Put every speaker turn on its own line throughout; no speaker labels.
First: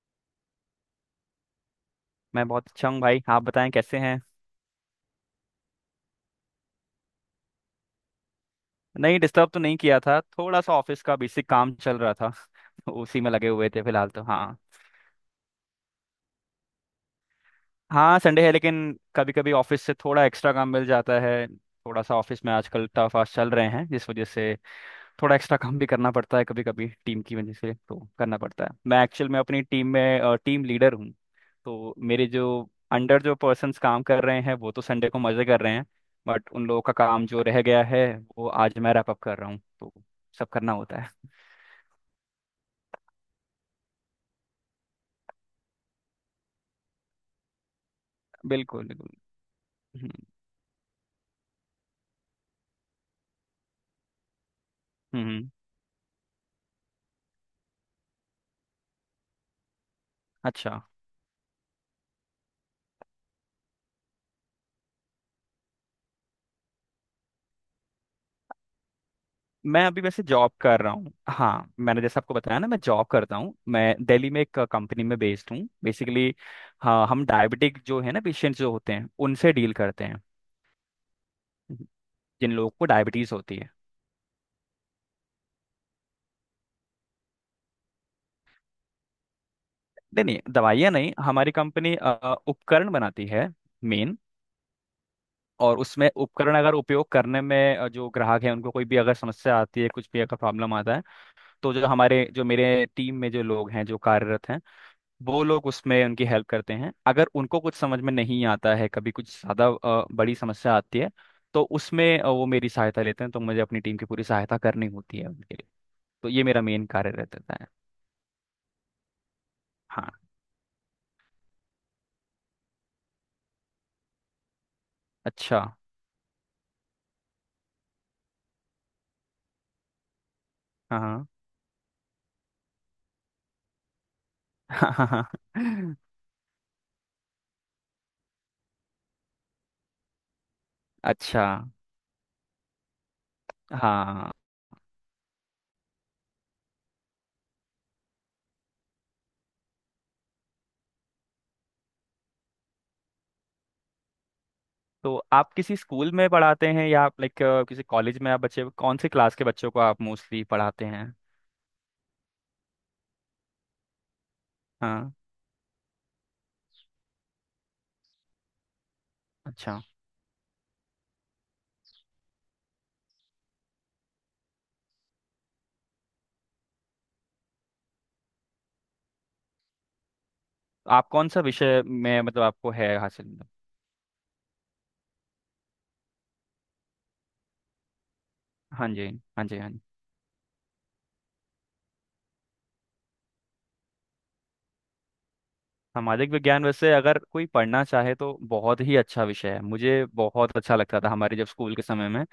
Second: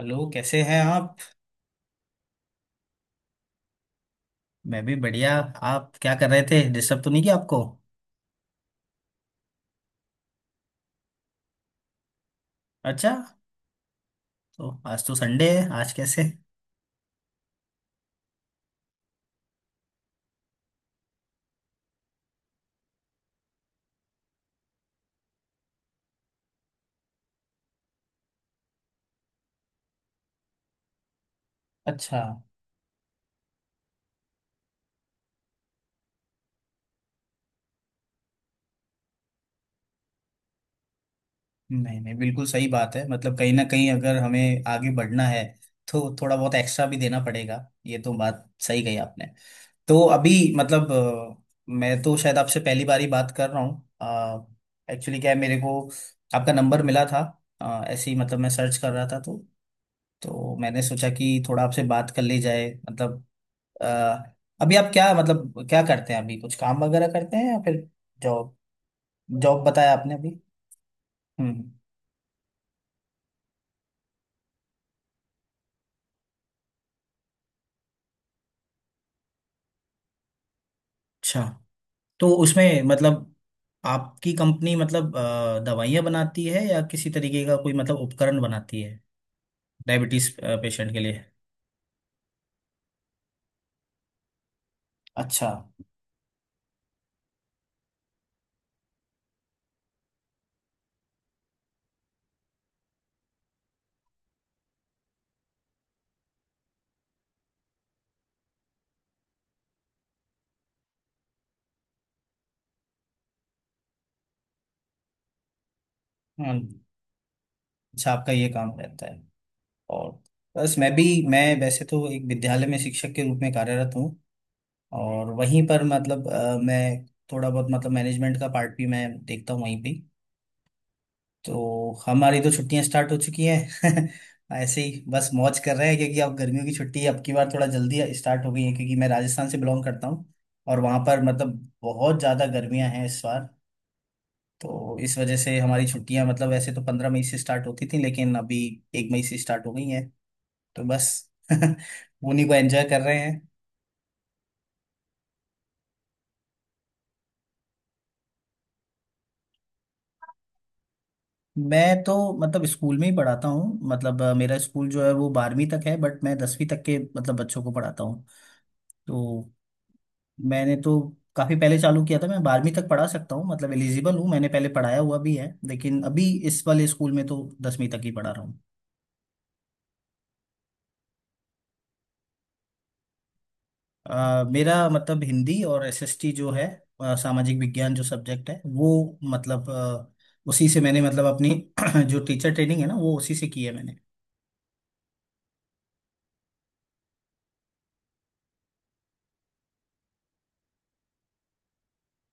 Hello, कैसे हैं आप।
मैं बहुत अच्छा हूँ भाई। आप बताएं कैसे हैं।
मैं भी बढ़िया। आप क्या कर रहे थे, डिस्टर्ब तो नहीं किया आपको।
नहीं, डिस्टर्ब तो नहीं किया था, थोड़ा सा ऑफिस का बेसिक काम चल रहा था तो
अच्छा,
उसी में लगे हुए थे फिलहाल तो। हाँ,
तो आज तो संडे है, आज कैसे।
हाँ संडे है लेकिन कभी कभी ऑफिस से थोड़ा एक्स्ट्रा काम मिल जाता है, थोड़ा सा ऑफिस में आजकल टफ आज चल रहे हैं जिस वजह से थोड़ा एक्स्ट्रा काम भी करना पड़ता है। कभी कभी टीम की वजह से तो करना पड़ता है। मैं एक्चुअल में अपनी टीम में टीम लीडर हूँ तो
अच्छा।
मेरे जो अंडर जो पर्सन्स काम कर रहे हैं वो तो संडे को मजे कर रहे हैं, बट उन लोगों का काम जो रह गया है वो आज मैं रैप अप कर रहा हूँ, तो सब करना होता है।
नहीं नहीं, बिल्कुल सही बात है, मतलब कहीं ना कहीं अगर हमें आगे बढ़ना है तो थोड़ा बहुत एक्स्ट्रा भी देना पड़ेगा। ये तो बात सही
बिल्कुल
कही
बिल्कुल।
आपने। तो
हम्म।
अभी, मतलब मैं तो शायद आपसे पहली बार ही बात कर रहा हूँ। एक्चुअली क्या है,
हम्म।
मेरे को आपका नंबर मिला था। ऐसे ही मतलब मैं सर्च कर रहा था, तो
अच्छा,
मैंने सोचा कि थोड़ा आपसे बात कर ली जाए, मतलब। अ, अभी आप क्या, मतलब क्या करते हैं अभी, कुछ काम वगैरह करते हैं या फिर जॉब। जॉब
मैं
बताया
अभी
आपने
वैसे
अभी।
जॉब कर रहा हूँ। हाँ,
हम्म।
मैंने जैसे आपको बताया ना, मैं जॉब करता हूँ, मैं दिल्ली में एक कंपनी में बेस्ड हूँ बेसिकली। हाँ, हम डायबिटिक जो है ना पेशेंट जो होते हैं उनसे डील करते
अच्छा।
हैं।
तो
जिन लोगों
उसमें
को
मतलब
डायबिटीज होती है।
आपकी कंपनी मतलब दवाइयाँ बनाती है या किसी तरीके का कोई मतलब उपकरण बनाती है
नहीं
डायबिटीज
नहीं, दवाइयाँ
पेशेंट के
नहीं,
लिए।
हमारी कंपनी उपकरण बनाती है मेन।
अच्छा।
और उसमें उपकरण अगर उपयोग करने में जो ग्राहक है उनको कोई भी अगर समस्या आती है, कुछ भी अगर प्रॉब्लम आता है तो जो हमारे जो मेरे टीम में जो लोग हैं जो कार्यरत हैं वो लोग उसमें उनकी हेल्प करते हैं। अगर उनको कुछ समझ में नहीं आता है, कभी कुछ ज़्यादा बड़ी समस्या आती है तो उसमें वो मेरी सहायता लेते हैं, तो मुझे अपनी टीम की पूरी सहायता करनी होती है उनके लिए। तो ये मेरा
हम्म।
मेन कार्य रहता है।
अच्छा, आपका ये काम रहता है।
हाँ।
और बस मैं भी। मैं वैसे तो एक विद्यालय में शिक्षक के रूप में कार्यरत हूँ। और
अच्छा।
वहीं पर मतलब मैं थोड़ा बहुत मतलब मैनेजमेंट का पार्ट भी मैं देखता हूँ वहीं पे।
हाँ हाँ।
तो हमारी तो छुट्टियां स्टार्ट हो चुकी हैं ऐसे ही बस मौज कर रहे हैं, क्योंकि अब गर्मियों की छुट्टी अब की बार थोड़ा जल्दी स्टार्ट हो गई है, क्योंकि मैं राजस्थान से बिलोंग करता हूँ। और वहाँ पर
अच्छा।
मतलब बहुत ज़्यादा गर्मियाँ हैं इस बार।
हाँ,
तो इस वजह से हमारी छुट्टियां, मतलब वैसे तो 15 मई से स्टार्ट होती थी, लेकिन अभी 1 मई से स्टार्ट हो गई हैं, तो बस उन्हीं को एंजॉय कर रहे हैं।
तो आप किसी स्कूल में पढ़ाते हैं या आप लाइक किसी कॉलेज में? आप बच्चे कौन से क्लास के बच्चों को आप मोस्टली पढ़ाते हैं?
मैं तो मतलब स्कूल में ही पढ़ाता हूँ, मतलब मेरा स्कूल जो है
हाँ।
वो 12वीं तक है, बट मैं 10वीं तक के मतलब बच्चों को पढ़ाता हूँ, तो
अच्छा,
मैंने तो काफी पहले चालू किया था, मैं 12वीं तक पढ़ा सकता हूँ, मतलब एलिजिबल हूँ, मैंने पहले पढ़ाया हुआ भी है, लेकिन अभी इस वाले स्कूल में तो 10वीं तक ही पढ़ा रहा हूँ।
आप कौन सा विषय में मतलब आपको है हासिल?
मेरा मतलब हिंदी और एसएसटी जो है, सामाजिक विज्ञान जो सब्जेक्ट है
हाँ
वो
जी। हाँ जी,
मतलब
हाँ।
उसी से मैंने मतलब अपनी जो टीचर ट्रेनिंग है ना वो उसी से की है मैंने।
सामाजिक विज्ञान वैसे अगर कोई पढ़ना चाहे तो बहुत ही अच्छा विषय है। मुझे बहुत अच्छा लगता था हमारे जब स्कूल के समय में।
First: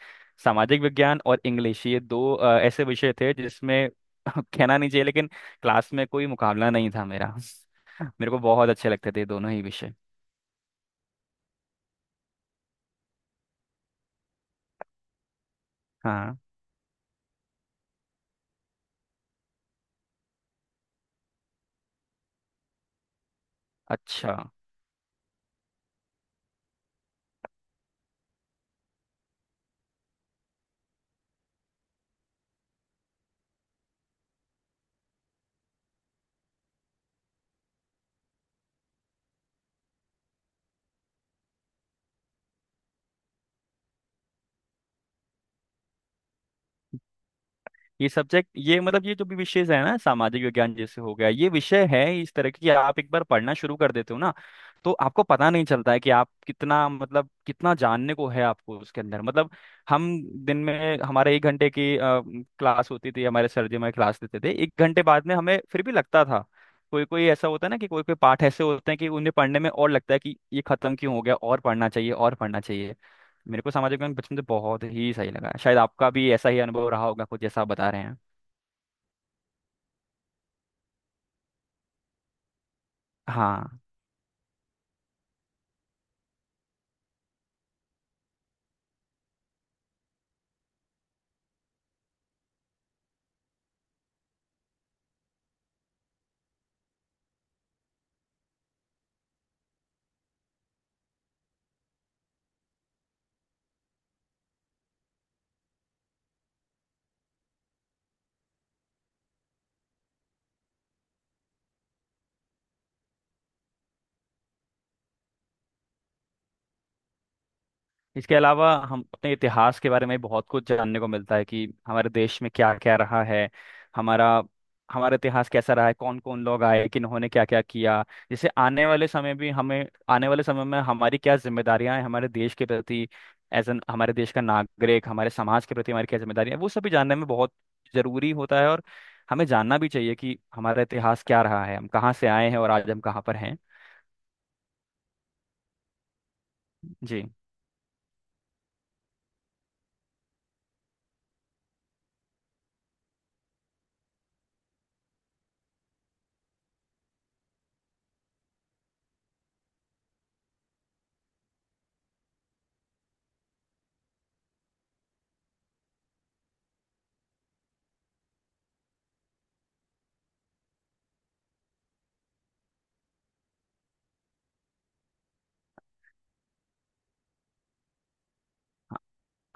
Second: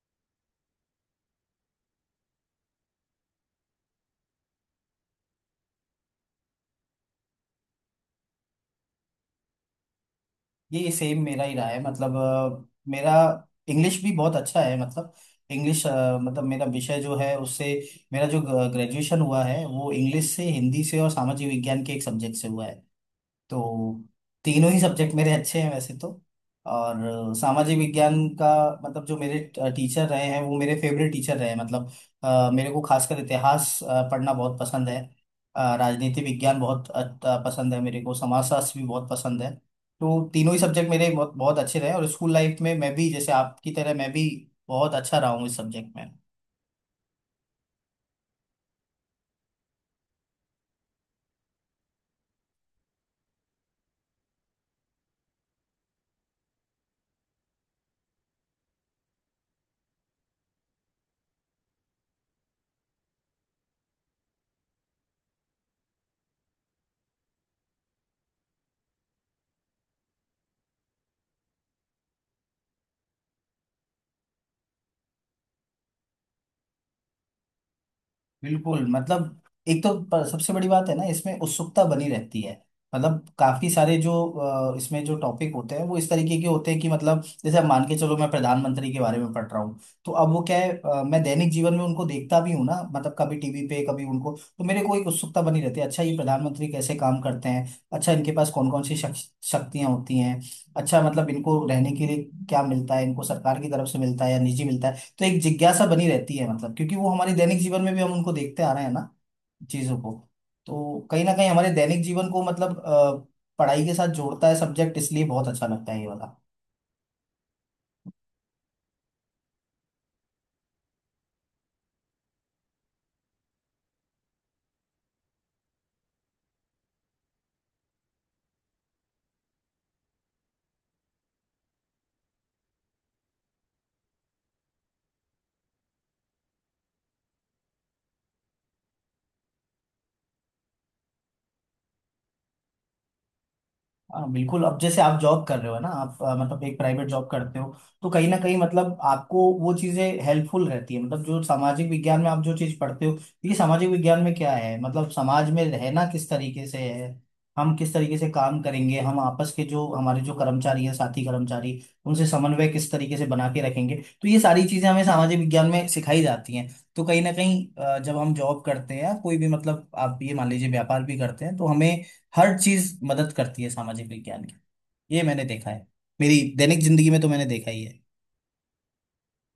सामाजिक विज्ञान और इंग्लिश, ये दो ऐसे विषय थे जिसमें कहना नहीं चाहिए लेकिन क्लास में कोई मुकाबला नहीं था मेरा। मेरे को बहुत अच्छे लगते थे दोनों ही विषय।
ये सेम मेरा ही रहा है, मतलब मेरा इंग्लिश भी बहुत अच्छा है, मतलब इंग्लिश,
हाँ।
मतलब मेरा विषय जो है उससे मेरा जो ग्रेजुएशन हुआ है वो इंग्लिश से, हिंदी से और सामाजिक विज्ञान के एक सब्जेक्ट से हुआ है, तो
अच्छा,
तीनों ही सब्जेक्ट मेरे अच्छे हैं वैसे तो। और सामाजिक विज्ञान का मतलब जो मेरे टीचर रहे हैं वो मेरे फेवरेट टीचर रहे हैं, मतलब मेरे को खासकर इतिहास पढ़ना बहुत पसंद है। राजनीति विज्ञान बहुत पसंद है, मेरे को समाजशास्त्र भी बहुत पसंद है। तो तीनों ही सब्जेक्ट मेरे बहुत बहुत अच्छे रहे, और स्कूल लाइफ में मैं भी, जैसे आपकी तरह, मैं भी बहुत अच्छा रहा हूँ इस सब्जेक्ट में।
ये सब्जेक्ट ये मतलब ये जो भी विषय है ना, सामाजिक विज्ञान जैसे हो गया, ये विषय है इस तरह की कि आप एक बार पढ़ना शुरू कर देते हो ना तो आपको पता नहीं चलता है कि आप कितना मतलब कितना जानने को है आपको उसके अंदर मतलब। हम दिन में हमारे एक घंटे की क्लास होती थी, हमारे सर जी हमारे क्लास देते थे, एक घंटे बाद में हमें फिर भी लगता था कोई कोई ऐसा होता है ना कि कोई कोई पाठ ऐसे होते हैं कि उन्हें पढ़ने में और लगता है कि ये खत्म क्यों हो गया, और पढ़ना चाहिए और पढ़ना चाहिए। मेरे को सामाजिक विज्ञान बचपन से बहुत ही सही लगा, शायद आपका भी ऐसा ही अनुभव रहा होगा कुछ जैसा आप बता रहे हैं।
बिल्कुल, मतलब एक तो, सबसे बड़ी बात है ना, इसमें उत्सुकता बनी रहती है। मतलब काफी
हाँ।
सारे जो इसमें जो टॉपिक होते हैं वो इस तरीके के होते हैं कि मतलब जैसे, अब मान के चलो मैं प्रधानमंत्री के बारे में पढ़ रहा हूँ। तो अब वो क्या है, मैं दैनिक जीवन में उनको देखता भी हूँ ना, मतलब कभी टीवी पे, कभी उनको। तो मेरे को एक उत्सुकता बनी रहती है, अच्छा ये प्रधानमंत्री कैसे काम करते हैं। अच्छा, इनके पास कौन कौन सी शक्ति शक्तियां होती हैं। अच्छा, मतलब इनको रहने के लिए क्या मिलता है, इनको सरकार की तरफ से मिलता है या निजी मिलता है। तो एक जिज्ञासा बनी रहती है, मतलब क्योंकि वो हमारे दैनिक जीवन में भी हम उनको देखते आ रहे हैं ना, चीजों को। तो कहीं ना कहीं हमारे दैनिक जीवन को मतलब पढ़ाई के साथ जोड़ता है सब्जेक्ट, इसलिए बहुत अच्छा लगता है ये वाला।
इसके अलावा हम अपने इतिहास के बारे में बहुत कुछ जानने को मिलता है कि हमारे देश में क्या क्या रहा है, हमारा हमारा इतिहास कैसा रहा है, कौन कौन लोग आए, किन्होंने क्या क्या किया। जैसे आने वाले समय भी, हमें आने वाले समय में हमारी क्या जिम्मेदारियां हैं हमारे देश के प्रति, एज एन हमारे देश का नागरिक हमारे समाज के प्रति हमारी क्या जिम्मेदारियां हैं, वो सभी जानने में बहुत जरूरी होता है। और हमें जानना भी चाहिए कि हमारा इतिहास क्या रहा है, हम कहाँ से आए हैं और आज हम कहाँ पर हैं।
हाँ बिल्कुल, अब जैसे आप जॉब कर रहे हो ना, आप मतलब एक प्राइवेट
जी।
जॉब करते हो। तो कहीं ना कहीं, मतलब आपको वो चीज़ें हेल्पफुल रहती है, मतलब जो सामाजिक विज्ञान में आप जो चीज़ पढ़ते हो। ये सामाजिक विज्ञान में क्या है, मतलब समाज में रहना किस तरीके से है। हम किस तरीके से काम करेंगे, हम आपस के जो हमारे जो कर्मचारी हैं साथी कर्मचारी, उनसे समन्वय किस तरीके से बना के रखेंगे। तो ये सारी चीज़ें हमें सामाजिक विज्ञान में सिखाई जाती हैं। तो कहीं ना कहीं जब हम जॉब करते हैं या कोई भी, मतलब आप ये मान लीजिए व्यापार भी करते हैं, तो हमें हर चीज मदद करती है सामाजिक विज्ञान की। ये मैंने देखा है, मेरी दैनिक जिंदगी में तो मैंने देखा ही है।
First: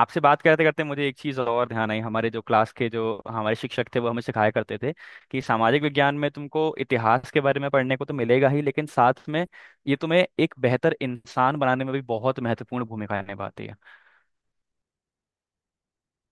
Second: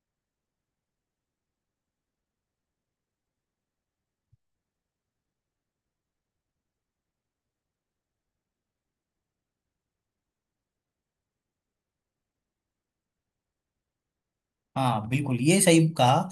आपसे बात करते करते मुझे एक चीज़ और ध्यान आई, हमारे जो क्लास के जो हमारे शिक्षक थे, वो हमें सिखाया करते थे कि सामाजिक विज्ञान में तुमको इतिहास के बारे में पढ़ने को तो मिलेगा ही, लेकिन साथ में ये तुम्हें एक बेहतर इंसान बनाने में भी बहुत महत्वपूर्ण भूमिका निभाती है।
हाँ बिल्कुल, ये सही कहा,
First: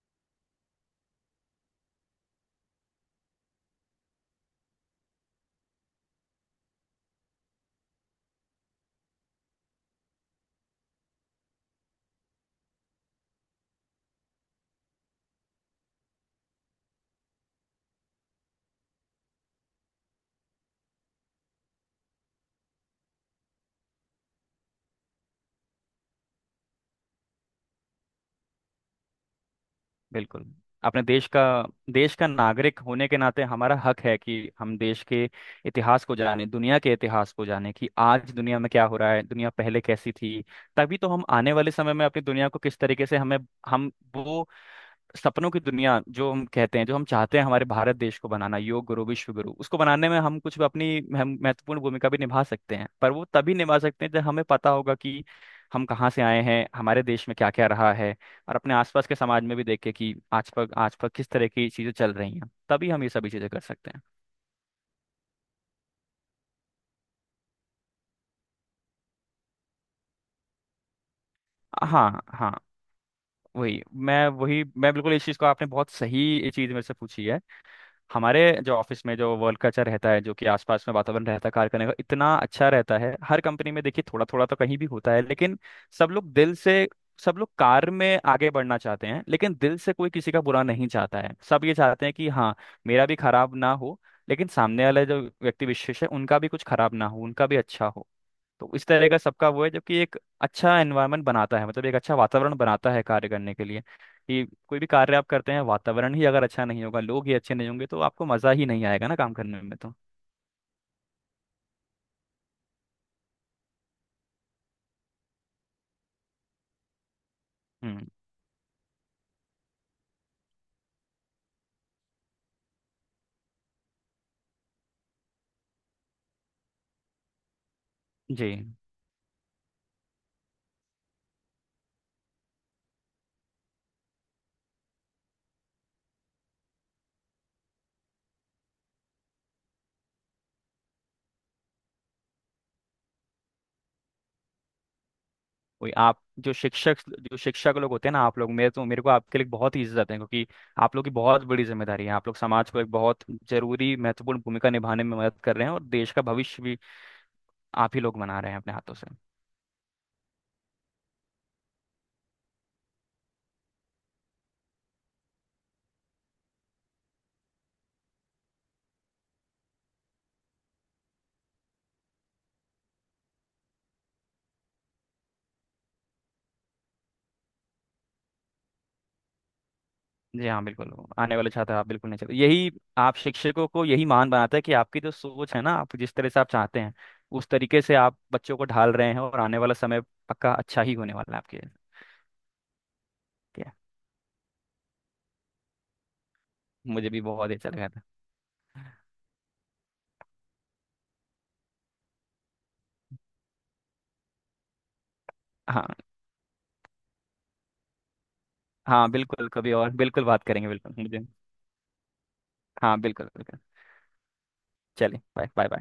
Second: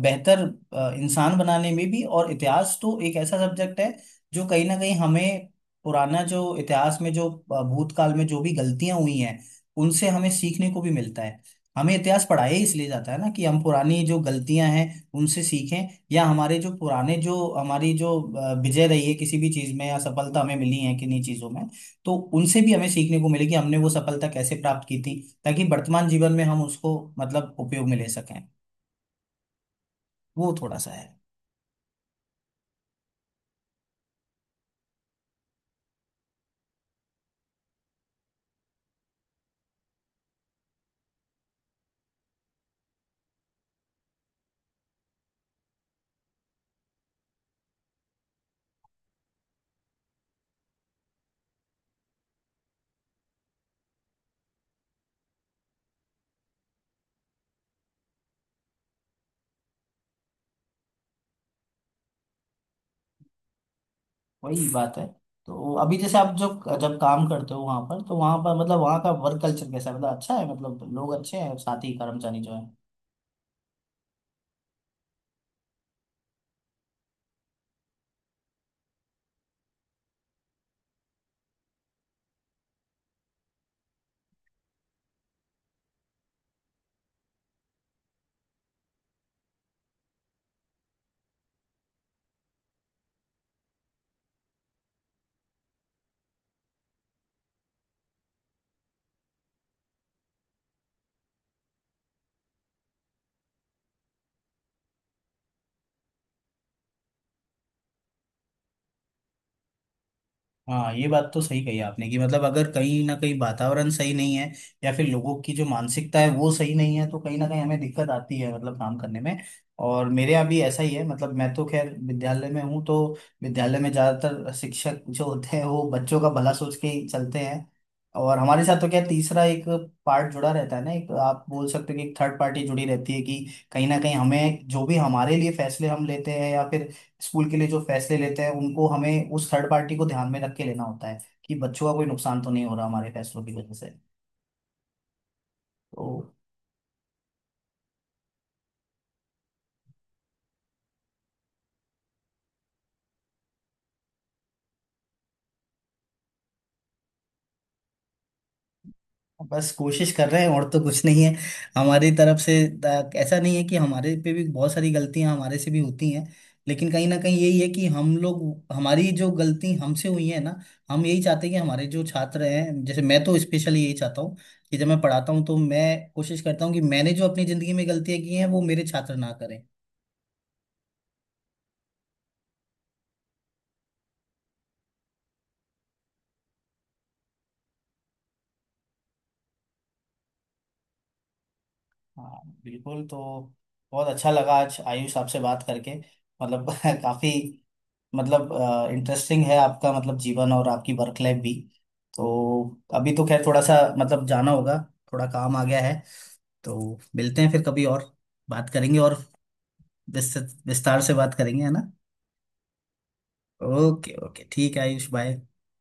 बेहतर इंसान बनाने में भी, और इतिहास तो एक ऐसा सब्जेक्ट है जो कहीं ना कहीं हमें पुराना, जो इतिहास में जो भूतकाल में जो भी गलतियां हुई हैं, उनसे हमें सीखने को भी मिलता है। हमें इतिहास पढ़ाया ही इसलिए जाता है ना, कि हम पुरानी जो गलतियां हैं उनसे सीखें, या हमारे जो पुराने जो हमारी जो विजय रही है किसी भी चीज में, या सफलता हमें मिली है किन्हीं चीजों में। तो उनसे भी हमें सीखने को मिलेगी, हमने वो सफलता कैसे प्राप्त की थी, ताकि वर्तमान जीवन में हम उसको मतलब उपयोग में ले सकें।
बिल्कुल।
वो थोड़ा सा
अपने
है।
देश का, देश का नागरिक होने के नाते हमारा हक है कि हम देश के इतिहास को जाने, दुनिया के इतिहास को जाने कि आज दुनिया में क्या हो रहा है, दुनिया पहले कैसी थी। तभी तो हम आने वाले समय में अपनी दुनिया को किस तरीके से हमें, हम वो सपनों की दुनिया जो हम कहते हैं, जो हम चाहते हैं हमारे भारत देश को बनाना, योग गुरु विश्व गुरु उसको बनाने में हम कुछ अपनी महत्वपूर्ण भूमिका भी निभा सकते हैं। पर वो तभी निभा सकते हैं जब हमें पता होगा कि हम कहाँ से आए हैं, हमारे देश में क्या क्या रहा है। और अपने आसपास के समाज में भी देखे कि आज पर किस तरह की चीजें चल रही हैं, तभी हम ये सभी चीजें कर सकते हैं।
वही बात है, तो अभी जैसे आप जो जब काम करते हो वहां पर, तो वहां पर मतलब वहां का वर्क कल्चर कैसा है, मतलब अच्छा है, मतलब लोग अच्छे हैं, साथी
हाँ
कर्मचारी
हाँ।
जो है।
वही वही मैं बिल्कुल, इस चीज़ को आपने बहुत सही ये चीज़ मेरे से पूछी है। हमारे जो ऑफिस में जो वर्क कल्चर रहता है, जो कि आसपास में वातावरण रहता है कार्य करने का, इतना अच्छा रहता है। हर कंपनी में देखिए थोड़ा थोड़ा तो कहीं भी होता है लेकिन सब लोग दिल से, सब लोग कार्य में आगे बढ़ना चाहते हैं लेकिन दिल से कोई किसी का बुरा नहीं चाहता है। सब ये चाहते हैं कि हाँ, मेरा भी खराब ना हो लेकिन सामने वाले जो व्यक्ति विशेष है उनका भी कुछ खराब ना हो, उनका भी अच्छा हो। तो इस तरह का सबका वो है जबकि एक अच्छा एनवायरनमेंट बनाता है, मतलब एक अच्छा वातावरण बनाता है कार्य करने के लिए। कि कोई भी कार्य आप करते हैं, वातावरण ही अगर अच्छा नहीं होगा, लोग ही अच्छे नहीं होंगे तो आपको मज़ा ही नहीं आएगा ना काम करने में तो।
हाँ, ये बात तो सही कही आपने, कि मतलब अगर कहीं ना कहीं वातावरण सही नहीं है, या फिर लोगों की जो मानसिकता है वो सही नहीं है, तो कहीं ना कहीं हमें
हम्म।
दिक्कत आती है, मतलब काम करने में। और मेरे यहाँ भी ऐसा ही है, मतलब मैं तो खैर विद्यालय में हूँ, तो विद्यालय में ज़्यादातर शिक्षक जो होते हैं वो बच्चों का भला सोच के ही चलते हैं। और
जी।
हमारे साथ तो क्या, तीसरा एक पार्ट जुड़ा रहता है ना, एक आप बोल सकते हो कि एक थर्ड पार्टी जुड़ी रहती है, कि कहीं ना कहीं हमें जो भी हमारे लिए फैसले हम लेते हैं, या फिर स्कूल के लिए जो फैसले लेते हैं, उनको हमें उस थर्ड पार्टी को ध्यान में रख के लेना होता है, कि बच्चों का कोई नुकसान तो नहीं हो रहा हमारे फैसलों की वजह से।
वही
तो
आप, जो शिक्षक, जो शिक्षक लोग होते हैं ना आप लोग, मेरे को आपके लिए बहुत ही इज्जत है। क्योंकि आप लोग की बहुत बड़ी जिम्मेदारी है, आप लोग समाज को एक बहुत जरूरी महत्वपूर्ण भूमिका निभाने में मदद कर रहे हैं, और देश का भविष्य भी आप ही लोग बना रहे हैं अपने हाथों से।
बस कोशिश कर रहे हैं, और तो कुछ नहीं है हमारी तरफ से। ऐसा नहीं है कि हमारे पे भी बहुत सारी गलतियां, हमारे से भी होती हैं। लेकिन कहीं ना कहीं यही है, कि हम लोग, हमारी जो गलती हमसे हुई है ना, हम यही चाहते हैं कि हमारे जो छात्र हैं, जैसे मैं तो स्पेशली यही चाहता हूँ, कि जब मैं पढ़ाता हूँ तो मैं कोशिश करता हूँ कि मैंने जो अपनी ज़िंदगी में गलतियाँ की हैं वो मेरे छात्र ना करें।
जी हाँ बिल्कुल। आने वाले छात्र आप बिल्कुल नहीं चले, यही। आप शिक्षकों को यही महान बनाता है कि आपकी जो सोच है ना, आप जिस तरह से आप चाहते हैं उस तरीके से आप बच्चों को ढाल रहे हैं, और आने वाला समय पक्का अच्छा ही होने वाला है आपके।
हाँ बिल्कुल, तो
ठीक है।
बहुत अच्छा लगा आज आयुष आपसे बात करके, मतलब
मुझे भी
काफी,
बहुत अच्छा लगा था।
मतलब इंटरेस्टिंग है आपका मतलब जीवन और आपकी वर्क लाइफ भी, तो अभी तो खैर थोड़ा सा मतलब जाना होगा, थोड़ा काम आ गया है,
हाँ।
तो मिलते हैं फिर कभी और बात करेंगे,
हाँ
और
बिल्कुल, कभी और बिल्कुल बात
विस्तृत
करेंगे बिल्कुल
विस्तार से
मुझे।
बात करेंगे, है ना।
हाँ बिल्कुल बिल्कुल।
ओके ओके, ठीक है आयुष,
चलिए
बाय।
Bye bye bye.